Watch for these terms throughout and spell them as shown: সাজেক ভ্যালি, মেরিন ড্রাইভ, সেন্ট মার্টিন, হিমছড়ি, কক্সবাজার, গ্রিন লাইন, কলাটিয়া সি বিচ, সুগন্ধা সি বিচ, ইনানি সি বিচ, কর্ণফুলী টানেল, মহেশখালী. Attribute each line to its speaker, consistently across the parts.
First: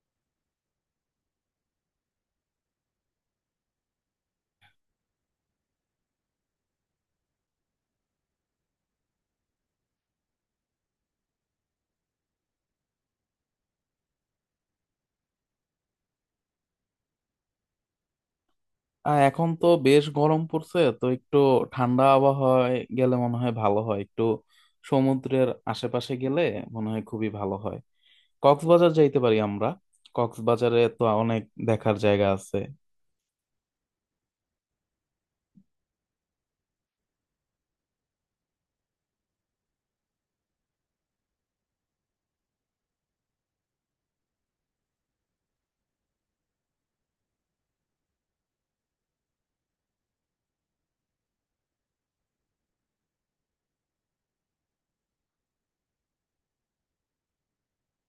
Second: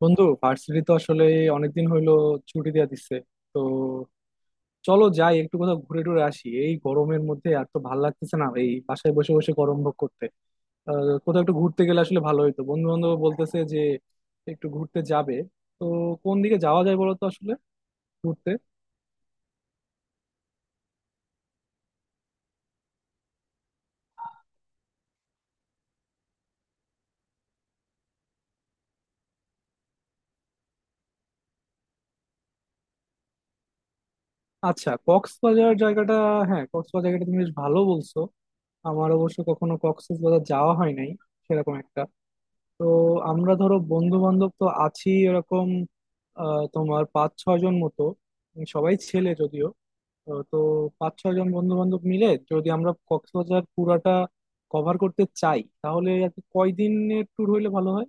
Speaker 1: বন্ধু ভার্সিটি তো আসলে অনেকদিন হইলো ছুটি দিয়ে দিচ্ছে তো চলো যাই একটু কোথাও ঘুরে টুরে আসি এই গরমের মধ্যে আর তো ভাল লাগতেছে না এই বাসায় বসে বসে গরম ভোগ করতে। কোথাও একটু ঘুরতে গেলে আসলে ভালো হইতো, বন্ধু বান্ধব বলতেছে যে একটু ঘুরতে যাবে, তো কোন দিকে যাওয়া যায় বলো তো আসলে ঘুরতে।
Speaker 2: এখন তো বেশ গরম পড়ছে, তো একটু ঠান্ডা আবহাওয়ায় গেলে মনে হয় ভালো হয়। একটু সমুদ্রের আশেপাশে গেলে মনে হয় খুবই ভালো হয়। কক্সবাজার যাইতে পারি আমরা। কক্সবাজারে তো অনেক দেখার জায়গা আছে।
Speaker 1: আচ্ছা, কক্সবাজার জায়গাটা, হ্যাঁ কক্সবাজার জায়গাটা তুমি বেশ ভালো বলছো। আমার অবশ্য কখনো কক্সবাজার যাওয়া হয় নাই সেরকম একটা। তো আমরা ধরো বন্ধু বান্ধব তো আছি এরকম তোমার পাঁচ ছয় জন মতো, সবাই ছেলে যদিও। তো পাঁচ ছয় জন বন্ধু বান্ধব মিলে যদি আমরা কক্সবাজার পুরাটা কভার করতে চাই, তাহলে আর কি কয়দিনের ট্যুর হইলে ভালো হয়?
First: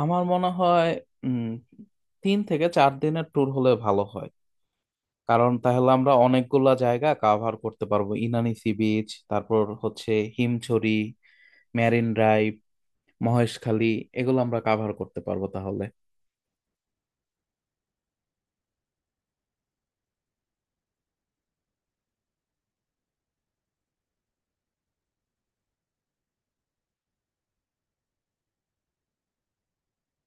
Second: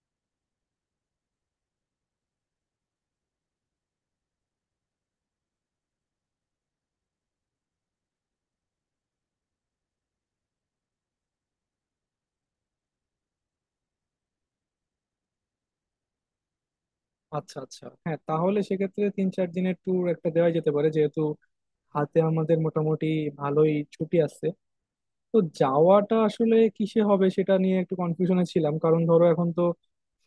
Speaker 2: আমার মনে হয় উম তিন থেকে চার দিনের ট্যুর হলে ভালো হয়। কারণ তাহলে আমরা অনেকগুলা জায়গা কাভার করতে পারবো। ইনানি সি বিচ, তারপর হচ্ছে হিমছড়ি, মেরিন ড্রাইভ, মহেশখালী, এগুলো আমরা কাভার করতে পারবো তাহলে।
Speaker 1: আচ্ছা আচ্ছা, হ্যাঁ তাহলে সেক্ষেত্রে তিন চার দিনের ট্যুর একটা দেওয়া যেতে পারে, যেহেতু হাতে আমাদের মোটামুটি ভালোই ছুটি আছে। তো যাওয়াটা আসলে কিসে হবে সেটা নিয়ে একটু কনফিউশনে ছিলাম, কারণ ধরো এখন তো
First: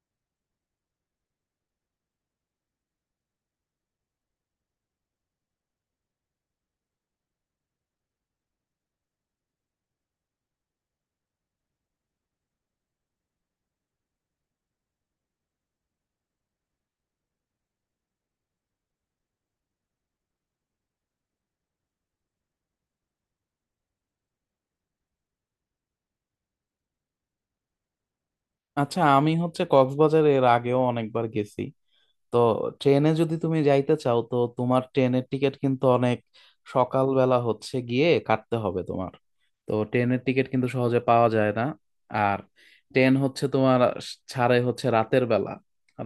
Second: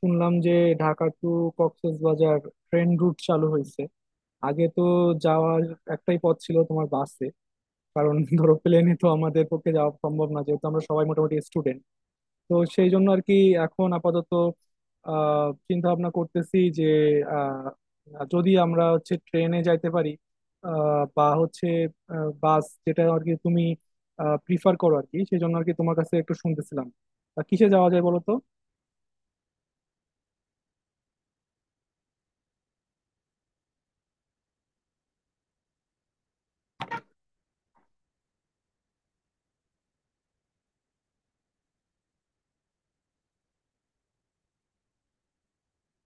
Speaker 1: শুনলাম যে Dhaka to কক্সবাজার train route চালু হয়েছে। আগে তো যাওয়ার একটাই পথ ছিল তোমার, বাসে। কারণ ধরো প্লেনে তো আমাদের পক্ষে যাওয়া সম্ভব না, যেহেতু আমরা সবাই মোটামুটি স্টুডেন্ট। তো সেই জন্য আর কি এখন আপাতত আহ চিন্তা ভাবনা করতেছি যে আহ, যদি আমরা হচ্ছে ট্রেনে যাইতে পারি, বা হচ্ছে বাস, যেটা আর কি তুমি প্রিফার করো আর কি, সেই জন্য আর কি তোমার কাছে একটু শুনতেছিলাম, তা কিসে যাওয়া যায় বলো তো।
Speaker 2: আচ্ছা, আমি হচ্ছে কক্সবাজার এর আগেও অনেকবার গেছি। তো ট্রেনে যদি তুমি যাইতে চাও, তো তোমার ট্রেনের টিকিট কিন্তু অনেক সকালবেলা হচ্ছে গিয়ে কাটতে হবে তোমার। তো ট্রেনের টিকিট কিন্তু সহজে পাওয়া যায় না। আর ট্রেন হচ্ছে তোমার ছাড়ে হচ্ছে রাতের বেলা।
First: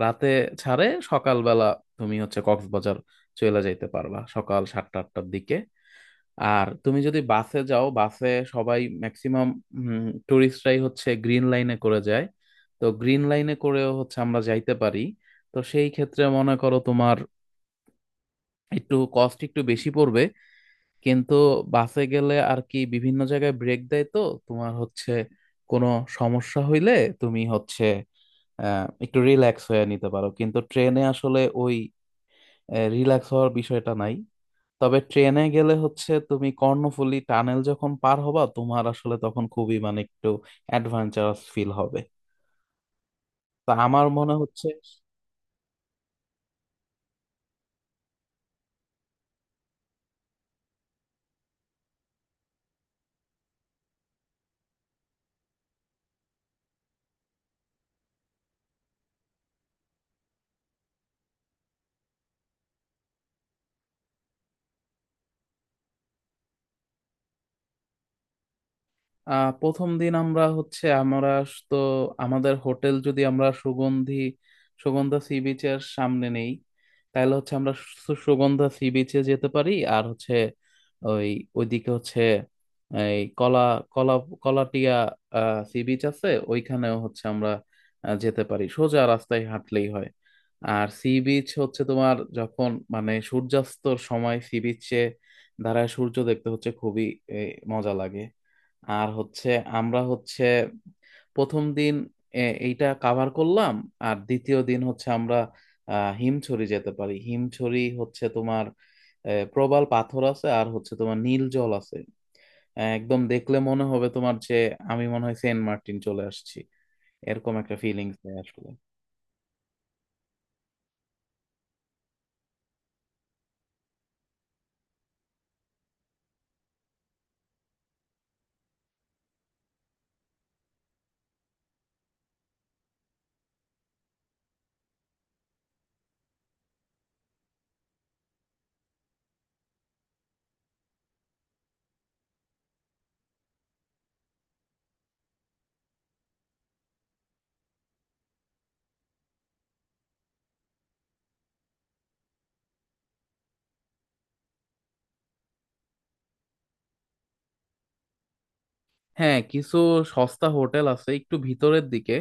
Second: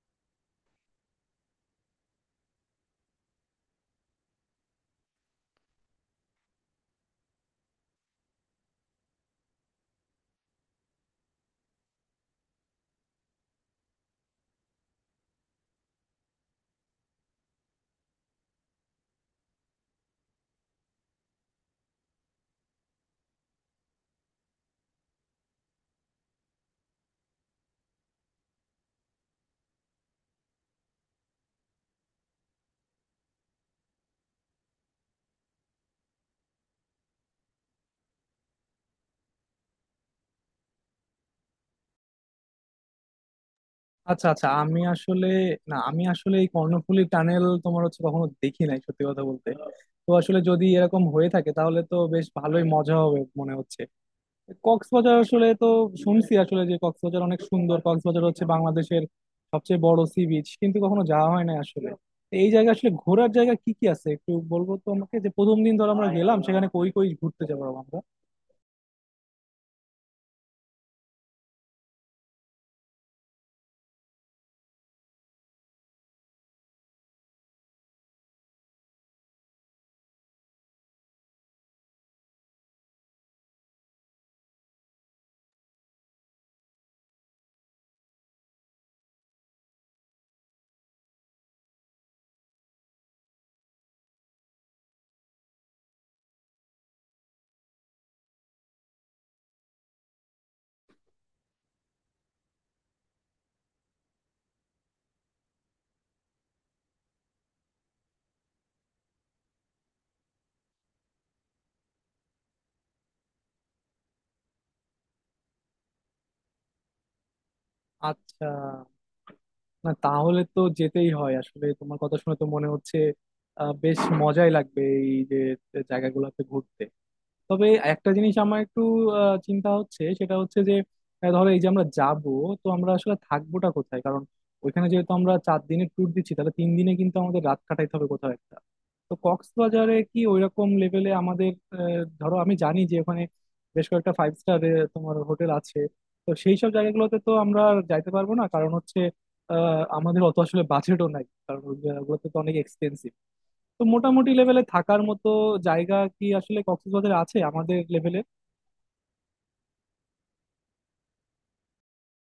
Speaker 2: রাতে ছাড়ে, সকালবেলা তুমি হচ্ছে কক্সবাজার চলে যাইতে পারবা সকাল 7টা 8টার দিকে। আর তুমি যদি বাসে যাও, বাসে সবাই ম্যাক্সিমাম টুরিস্টরাই হচ্ছে গ্রিন লাইনে করে যায়। তো গ্রিন লাইনে করেও হচ্ছে আমরা যাইতে পারি। তো সেই ক্ষেত্রে মনে করো তোমার একটু কস্ট একটু বেশি পড়বে। কিন্তু বাসে গেলে আর কি বিভিন্ন জায়গায় ব্রেক দেয়, তো তোমার হচ্ছে কোনো সমস্যা হইলে তুমি হচ্ছে একটু রিল্যাক্স হয়ে নিতে পারো। কিন্তু ট্রেনে আসলে ওই রিল্যাক্স হওয়ার বিষয়টা নাই। তবে ট্রেনে গেলে হচ্ছে তুমি কর্ণফুলী টানেল যখন পার হবা, তোমার আসলে তখন খুবই মানে একটু অ্যাডভেঞ্চারাস ফিল হবে, তা আমার
Speaker 1: আচ্ছা
Speaker 2: মনে
Speaker 1: আচ্ছা,
Speaker 2: হচ্ছে।
Speaker 1: আমি আসলে, না আমি আসলে এই কর্ণফুলী টানেল তোমার হচ্ছে কখনো দেখি নাই সত্যি কথা বলতে। তো আসলে যদি এরকম হয়ে থাকে তাহলে তো বেশ ভালোই মজা হবে মনে হচ্ছে। কক্সবাজার আসলে তো শুনছি আসলে যে কক্সবাজার অনেক সুন্দর, কক্সবাজার হচ্ছে বাংলাদেশের সবচেয়ে বড় সি বিচ, কিন্তু কখনো যাওয়া হয় না আসলে। তো এই জায়গায় আসলে ঘোরার জায়গা কি কি আছে একটু বলবো তো আমাকে, যে প্রথম দিন ধর আমরা গেলাম সেখানে কই কই ঘুরতে যাবো আমরা?
Speaker 2: প্রথম দিন আমরা তো আমাদের হোটেল যদি আমরা সুগন্ধা সি বিচের সামনে নেই, তাহলে হচ্ছে আমরা সুগন্ধা সি বিচে যেতে পারি। আর হচ্ছে ওই ওইদিকে হচ্ছে এই কলা কলা কলাটিয়া সি বিচ আছে, ওইখানেও হচ্ছে আমরা যেতে পারি, সোজা রাস্তায় হাঁটলেই হয়। আর সি বিচ হচ্ছে তোমার যখন মানে সূর্যাস্তর সময় সি বিচে দাঁড়ায় সূর্য দেখতে হচ্ছে খুবই এ, মজা লাগে। আর হচ্ছে আমরা হচ্ছে প্রথম দিন এইটা কাভার করলাম। আর দ্বিতীয় দিন হচ্ছে আমরা হিমছড়ি যেতে পারি। হিমছড়ি হচ্ছে তোমার প্রবাল পাথর আছে, আর হচ্ছে তোমার নীল জল আছে। একদম দেখলে মনে হবে তোমার যে আমি মনে হয় সেন্ট মার্টিন চলে আসছি, এরকম একটা ফিলিংস
Speaker 1: আচ্ছা,
Speaker 2: আসলে।
Speaker 1: না তাহলে তো যেতেই হয় আসলে, তোমার কথা শুনে তো মনে হচ্ছে বেশ মজাই লাগবে এই যে জায়গাগুলোতে ঘুরতে। তবে একটা জিনিস আমার একটু চিন্তা হচ্ছে, সেটা হচ্ছে যে ধরো এই যে আমরা যাব, তো আমরা আসলে থাকবোটা কোথায়? কারণ ওইখানে যেহেতু আমরা চার দিনের ট্যুর দিচ্ছি, তাহলে তিন দিনে কিন্তু আমাদের রাত কাটাইতে হবে কোথাও একটা। তো কক্সবাজারে কি ওইরকম লেভেলে আমাদের, ধরো আমি জানি যে ওখানে বেশ কয়েকটা ফাইভ স্টার তোমার হোটেল আছে, তো সেই সব জায়গাগুলোতে তো আমরা আর যাইতে পারবো না, কারণ হচ্ছে আহ আমাদের অত আসলে বাজেটও নাই, কারণ ওগুলোতে তো অনেক এক্সপেন্সিভ। তো মোটামুটি লেভেলে থাকার মতো জায়গা কি আসলে কক্সবাজারে আছে আমাদের লেভেলে?
Speaker 2: হ্যাঁ, কিছু সস্তা হোটেল আছে একটু ভিতরের দিকে।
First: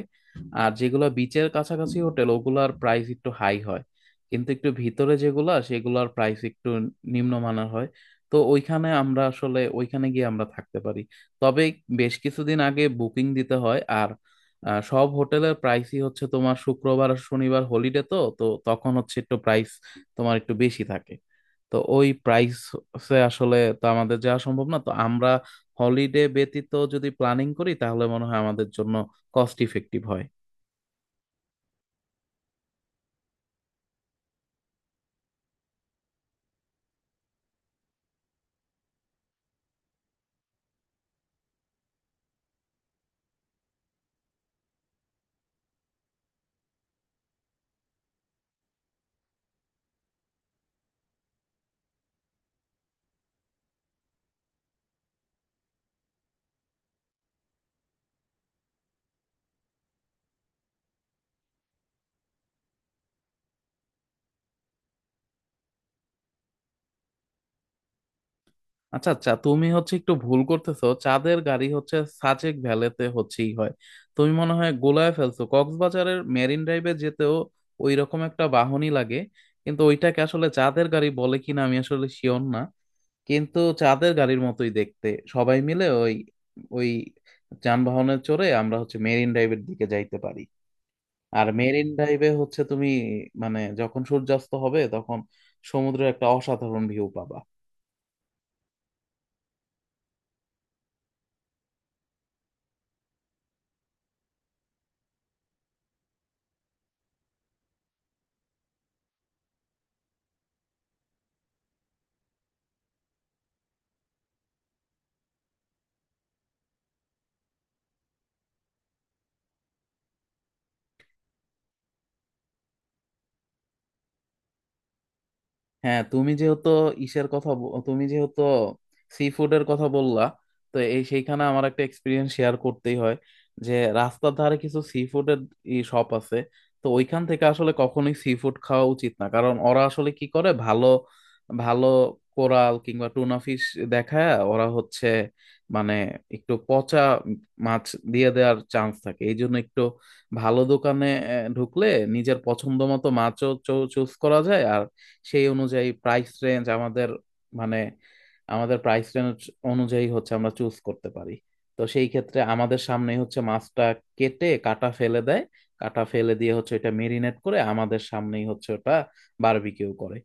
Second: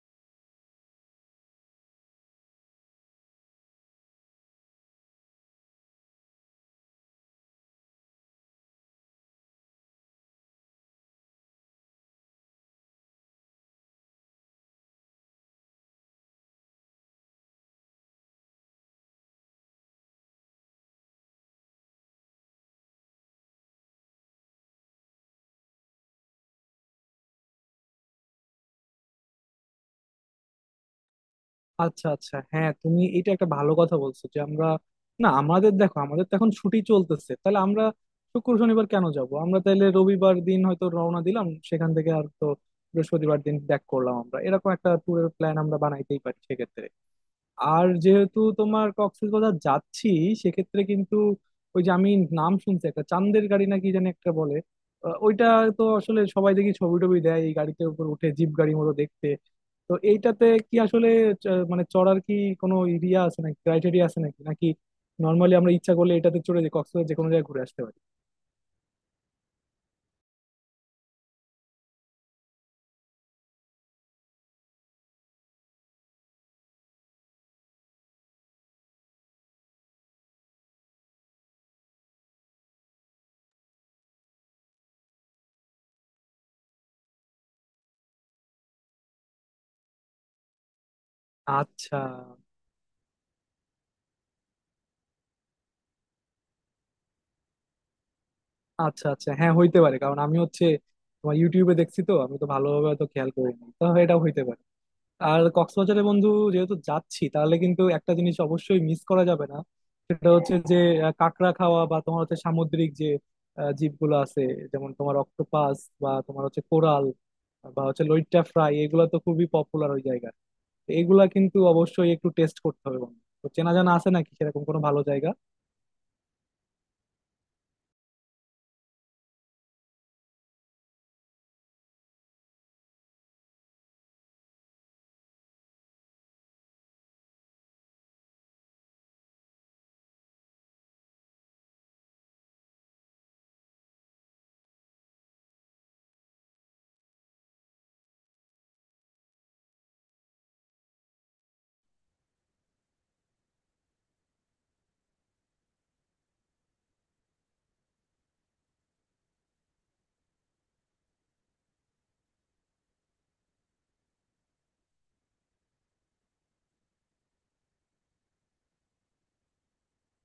Speaker 2: আর যেগুলো বিচের কাছাকাছি হোটেল ওগুলার প্রাইস একটু হাই হয়, কিন্তু একটু ভিতরে যেগুলা সেগুলার প্রাইস একটু নিম্নমানের হয়। তো ওইখানে আমরা আসলে ওইখানে গিয়ে আমরা থাকতে পারি। তবে বেশ কিছুদিন আগে বুকিং দিতে হয়। আর সব হোটেলের প্রাইসই হচ্ছে তোমার শুক্রবার আর শনিবার হলিডে, তো তো তখন হচ্ছে একটু প্রাইস তোমার একটু বেশি থাকে। তো ওই প্রাইসে আসলে তো আমাদের যাওয়া সম্ভব না। তো আমরা হলিডে ব্যতীত যদি প্ল্যানিং করি, তাহলে মনে হয় আমাদের জন্য কস্ট ইফেক্টিভ হয়।
Speaker 1: আচ্ছা আচ্ছা, হ্যাঁ তুমি এটা একটা ভালো কথা বলছো যে আমরা, না আমাদের দেখো আমাদের তো এখন ছুটি চলতেছে, তাহলে আমরা শুক্র শনিবার কেন যাব? আমরা তাহলে রবিবার দিন হয়তো রওনা দিলাম সেখান থেকে, আর তো বৃহস্পতিবার দিন ব্যাক করলাম আমরা, এরকম একটা ট্যুরের প্ল্যান আমরা বানাইতেই পারি সেক্ষেত্রে। আর যেহেতু তোমার কক্সবাজার যাচ্ছি সেক্ষেত্রে কিন্তু ওই যে আমি নাম শুনছি একটা চান্দের গাড়ি নাকি জানি একটা বলে ওইটা, তো আসলে সবাই দেখি ছবি টবি দেয় এই গাড়িতে উপর উঠে, জিপ গাড়ি মতো দেখতে। তো এইটাতে কি আসলে মানে চড়ার কি কোনো এরিয়া আছে নাকি, ক্রাইটেরিয়া আছে নাকি নাকি নর্মালি আমরা ইচ্ছা করলে এটাতে চড়ে যে কক্সবাজার যে কোনো জায়গায় ঘুরে আসতে পারি?
Speaker 2: আচ্ছা আচ্ছা, তুমি হচ্ছে একটু ভুল করতেছো। চাঁদের গাড়ি হচ্ছে সাজেক ভ্যালিতে হচ্ছেই হয়। তুমি মনে হয় গোলায় ফেলছো। কক্সবাজারের মেরিন ড্রাইভে যেতেও ওই রকম একটা বাহনই লাগে, কিন্তু ওইটাকে আসলে চাঁদের গাড়ি বলে কিনা আমি আসলে শিওর না। কিন্তু চাঁদের গাড়ির মতোই দেখতে। সবাই মিলে ওই ওই যানবাহনে চড়ে আমরা হচ্ছে মেরিন ড্রাইভের দিকে যাইতে পারি। আর মেরিন
Speaker 1: আচ্ছা
Speaker 2: ড্রাইভে হচ্ছে তুমি মানে যখন সূর্যাস্ত হবে তখন সমুদ্রের একটা অসাধারণ ভিউ পাবা।
Speaker 1: আচ্ছা আচ্ছা, হ্যাঁ হইতে পারে, কারণ আমি হচ্ছে তোমার ইউটিউবে দেখছি, তো আমি তো ভালোভাবে তো খেয়াল করিনি, তো এটা হইতে পারে। আর কক্সবাজারে বন্ধু যেহেতু যাচ্ছি তাহলে কিন্তু একটা জিনিস অবশ্যই মিস করা যাবে না, সেটা হচ্ছে যে কাঁকড়া খাওয়া, বা তোমার হচ্ছে সামুদ্রিক যে জীবগুলো আছে, যেমন তোমার অক্টোপাস, বা তোমার হচ্ছে কোরাল, বা হচ্ছে লইট্টা ফ্রাই, এগুলো তো খুবই পপুলার ওই জায়গায়। তো এগুলা কিন্তু অবশ্যই একটু টেস্ট করতে হবে বন্ধু, তো চেনা জানা আছে নাকি সেরকম কোনো ভালো জায়গা?
Speaker 2: হ্যাঁ তুমি যেহেতু তুমি যেহেতু সি ফুডের কথা বললা, তো এই সেইখানে আমার একটা এক্সপিরিয়েন্স শেয়ার করতেই হয়। যে রাস্তার ধারে কিছু সি ফুডের শপ আছে, তো ওইখান থেকে আসলে কখনোই সি ফুড খাওয়া উচিত না। কারণ ওরা আসলে কি করে ভালো ভালো কোরাল কিংবা টুনা ফিশ দেখায়, ওরা হচ্ছে মানে একটু পচা মাছ দিয়ে দেওয়ার চান্স থাকে। এই জন্য একটু ভালো দোকানে ঢুকলে নিজের পছন্দ মতো মাছও চুজ করা যায়। আর সেই অনুযায়ী প্রাইস রেঞ্জ আমাদের মানে আমাদের প্রাইস রেঞ্জ অনুযায়ী হচ্ছে আমরা চুজ করতে পারি। তো সেই ক্ষেত্রে আমাদের সামনেই হচ্ছে মাছটা কেটে কাটা ফেলে দেয়, কাটা ফেলে দিয়ে হচ্ছে এটা মেরিনেট করে আমাদের সামনেই হচ্ছে ওটা বারবিকিউ করে।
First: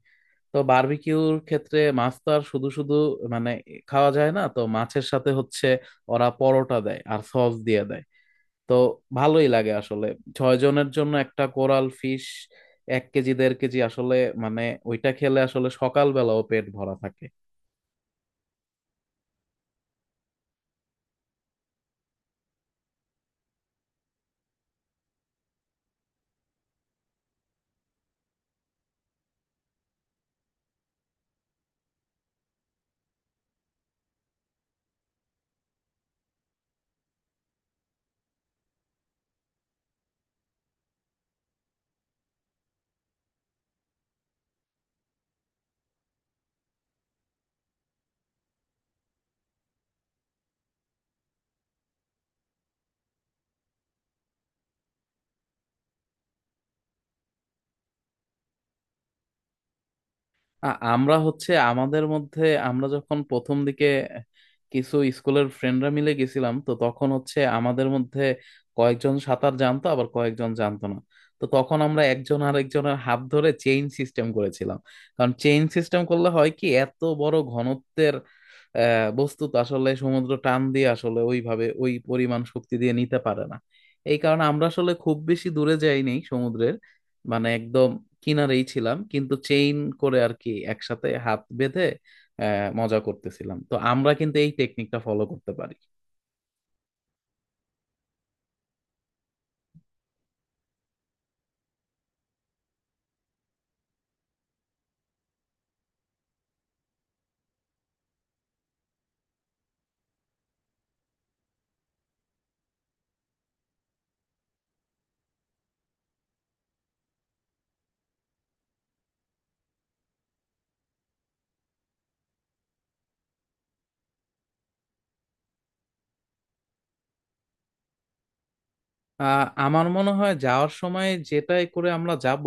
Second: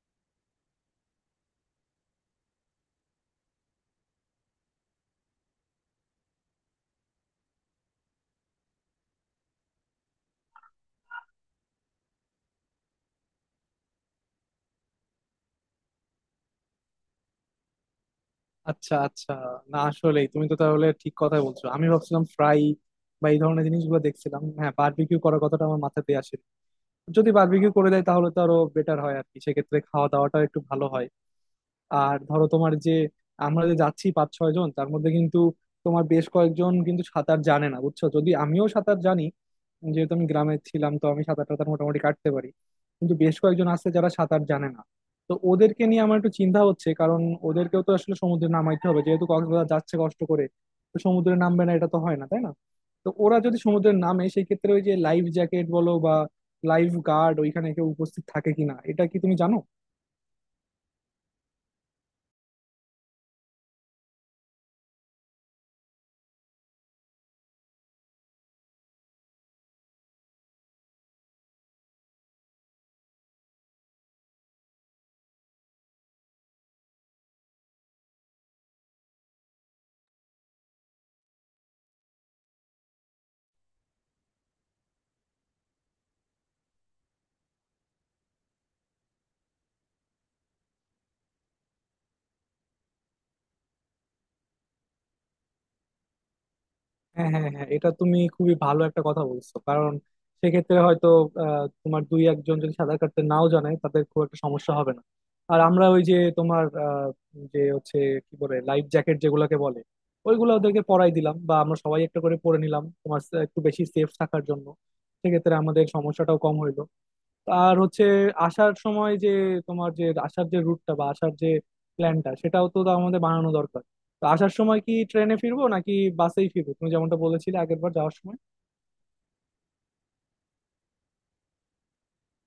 Speaker 2: তো বারবিকিউর ক্ষেত্রে মাছ তো আর শুধু শুধু মানে খাওয়া যায় না, তো মাছের সাথে হচ্ছে ওরা পরোটা দেয় আর সস দিয়ে দেয়। তো ভালোই লাগে আসলে। 6 জনের জন্য একটা কোরাল ফিশ, 1 কেজি 1.5 কেজি আসলে মানে ওইটা খেলে আসলে সকালবেলাও পেট ভরা থাকে।
Speaker 1: আচ্ছা আচ্ছা, না আসলেই তুমি তো তাহলে ঠিক কথাই বলছো। আমি ভাবছিলাম ফ্রাই বা এই ধরনের জিনিসগুলো দেখছিলাম, হ্যাঁ বারবিকিউ করার কথাটা আমার মাথাতে আসে। যদি বারবিকিউ করে দেয় তাহলে তো আরো বেটার হয় আর কি, সেক্ষেত্রে খাওয়া দাওয়াটাও একটু ভালো হয়। আর ধরো তোমার যে আমরা যে যাচ্ছি পাঁচ ছয় জন, তার মধ্যে কিন্তু তোমার বেশ কয়েকজন কিন্তু সাঁতার জানে না বুঝছো, যদি আমিও সাঁতার জানি, যেহেতু আমি গ্রামে ছিলাম তো আমি সাঁতার টাতার মোটামুটি কাটতে পারি, কিন্তু বেশ কয়েকজন আছে যারা সাঁতার জানে না। তো ওদেরকে নিয়ে আমার একটু চিন্তা হচ্ছে, কারণ ওদেরকেও তো আসলে সমুদ্রে নামাইতে হবে, যেহেতু কক্সবাজার যাচ্ছে কষ্ট করে, তো সমুদ্রে নামবে না এটা তো হয় না তাই না। তো ওরা যদি সমুদ্রে নামে সেই ক্ষেত্রে ওই যে লাইফ জ্যাকেট বলো বা লাইফ গার্ড, ওইখানে কেউ উপস্থিত থাকে কিনা এটা কি তুমি জানো?
Speaker 2: আমরা হচ্ছে আমাদের মধ্যে আমরা যখন প্রথম দিকে কিছু স্কুলের ফ্রেন্ডরা মিলে গেছিলাম, তো তখন হচ্ছে আমাদের মধ্যে কয়েকজন সাঁতার জানতো আবার কয়েকজন জানতো না। তো তখন আমরা একজন আর একজনের হাত ধরে চেইন সিস্টেম করেছিলাম। কারণ চেইন সিস্টেম করলে হয় কি, এত বড় ঘনত্বের বস্তু তো আসলে সমুদ্র টান দিয়ে আসলে ওইভাবে ওই পরিমাণ শক্তি দিয়ে নিতে পারে না। এই কারণে আমরা আসলে খুব বেশি দূরে যাইনি সমুদ্রের, মানে একদম কিনারেই ছিলাম, কিন্তু চেইন করে আর কি একসাথে হাত বেঁধে মজা করতেছিলাম। তো আমরা কিন্তু এই টেকনিকটা ফলো করতে পারি।
Speaker 1: হ্যাঁ হ্যাঁ হ্যাঁ, এটা তুমি খুবই ভালো একটা কথা বলছো, কারণ সেক্ষেত্রে হয়তো তোমার দুই একজন যদি সাঁতার কাটতে নাও জানে তাদের খুব একটা সমস্যা হবে না। আর আমরা ওই যে তোমার যে হচ্ছে কি বলে লাইফ জ্যাকেট যেগুলোকে বলে, ওইগুলো ওদেরকে পরাই দিলাম বা আমরা সবাই একটা করে পরে নিলাম তোমার, একটু বেশি সেফ থাকার জন্য, সেক্ষেত্রে আমাদের সমস্যাটাও কম হইলো। আর হচ্ছে আসার সময় যে তোমার, যে আসার যে রুটটা বা আসার যে প্ল্যানটা সেটাও তো আমাদের বানানো দরকার। তো আসার সময় কি ট্রেনে ফিরবো নাকি বাসেই ফিরবো, তুমি যেমনটা বলেছিলে আগের বার যাওয়ার সময়?
Speaker 2: আমার মনে হয় যাওয়ার সময় যেটাই করে আমরা যাব,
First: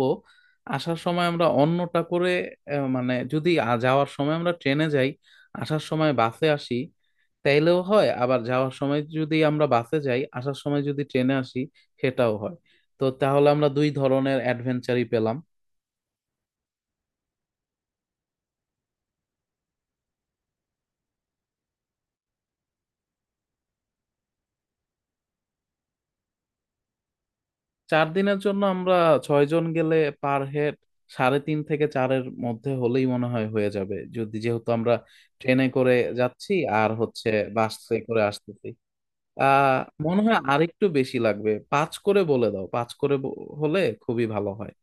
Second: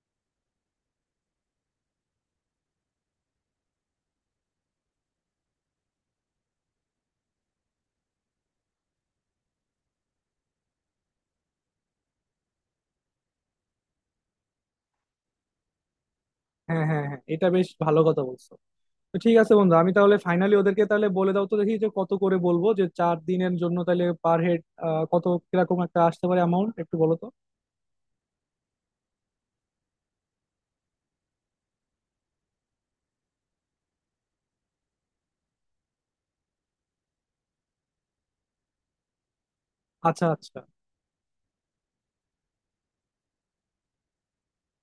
Speaker 2: আসার সময় আমরা অন্যটা করে মানে যদি যাওয়ার সময় আমরা ট্রেনে যাই আসার সময় বাসে আসি তাইলেও হয়, আবার যাওয়ার সময় যদি আমরা বাসে যাই আসার সময় যদি ট্রেনে আসি সেটাও হয়। তো তাহলে আমরা দুই ধরনের অ্যাডভেঞ্চারই পেলাম।
Speaker 1: হ্যাঁ হ্যাঁ হ্যাঁ, এটা বেশ ভালো কথা বলছো। তো ঠিক আছে বন্ধু আমি তাহলে ফাইনালি ওদেরকে তাহলে বলে দাও তো দেখি যে কত করে বলবো, যে চার দিনের জন্য তাহলে পার হেড কত কিরকম একটা আসতে পারে অ্যামাউন্ট একটু বলো তো।
Speaker 2: চার দিনের জন্য আমরা ছয়জন গেলে পার হেড সাড়ে তিন থেকে চারের মধ্যে হলেই মনে হয় হয়ে যাবে, যদি যেহেতু আমরা ট্রেনে করে যাচ্ছি আর হচ্ছে বাসে করে আসতেছি। আহ মনে
Speaker 1: আচ্ছা
Speaker 2: হয়
Speaker 1: আচ্ছা,
Speaker 2: আরেকটু বেশি লাগবে, পাঁচ করে বলে দাও। হলে খুবই ভালো হয়।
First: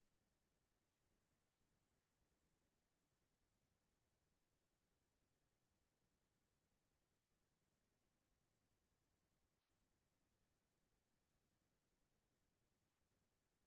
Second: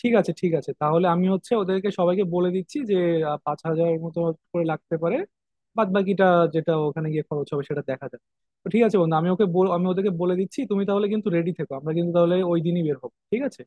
Speaker 1: ঠিক আছে ঠিক আছে, তাহলে আমি হচ্ছে ওদেরকে সবাইকে বলে দিচ্ছি যে পাঁচ হাজারের মতো করে লাগতে পারে, বাদ বাকিটা যেটা ওখানে গিয়ে খরচ হবে সেটা দেখা যাবে। তো ঠিক আছে বন্ধু, আমি আমি ওদেরকে বলে দিচ্ছি, তুমি তাহলে কিন্তু রেডি থেকো, আমরা কিন্তু তাহলে ওই দিনই বের হবো, ঠিক আছে।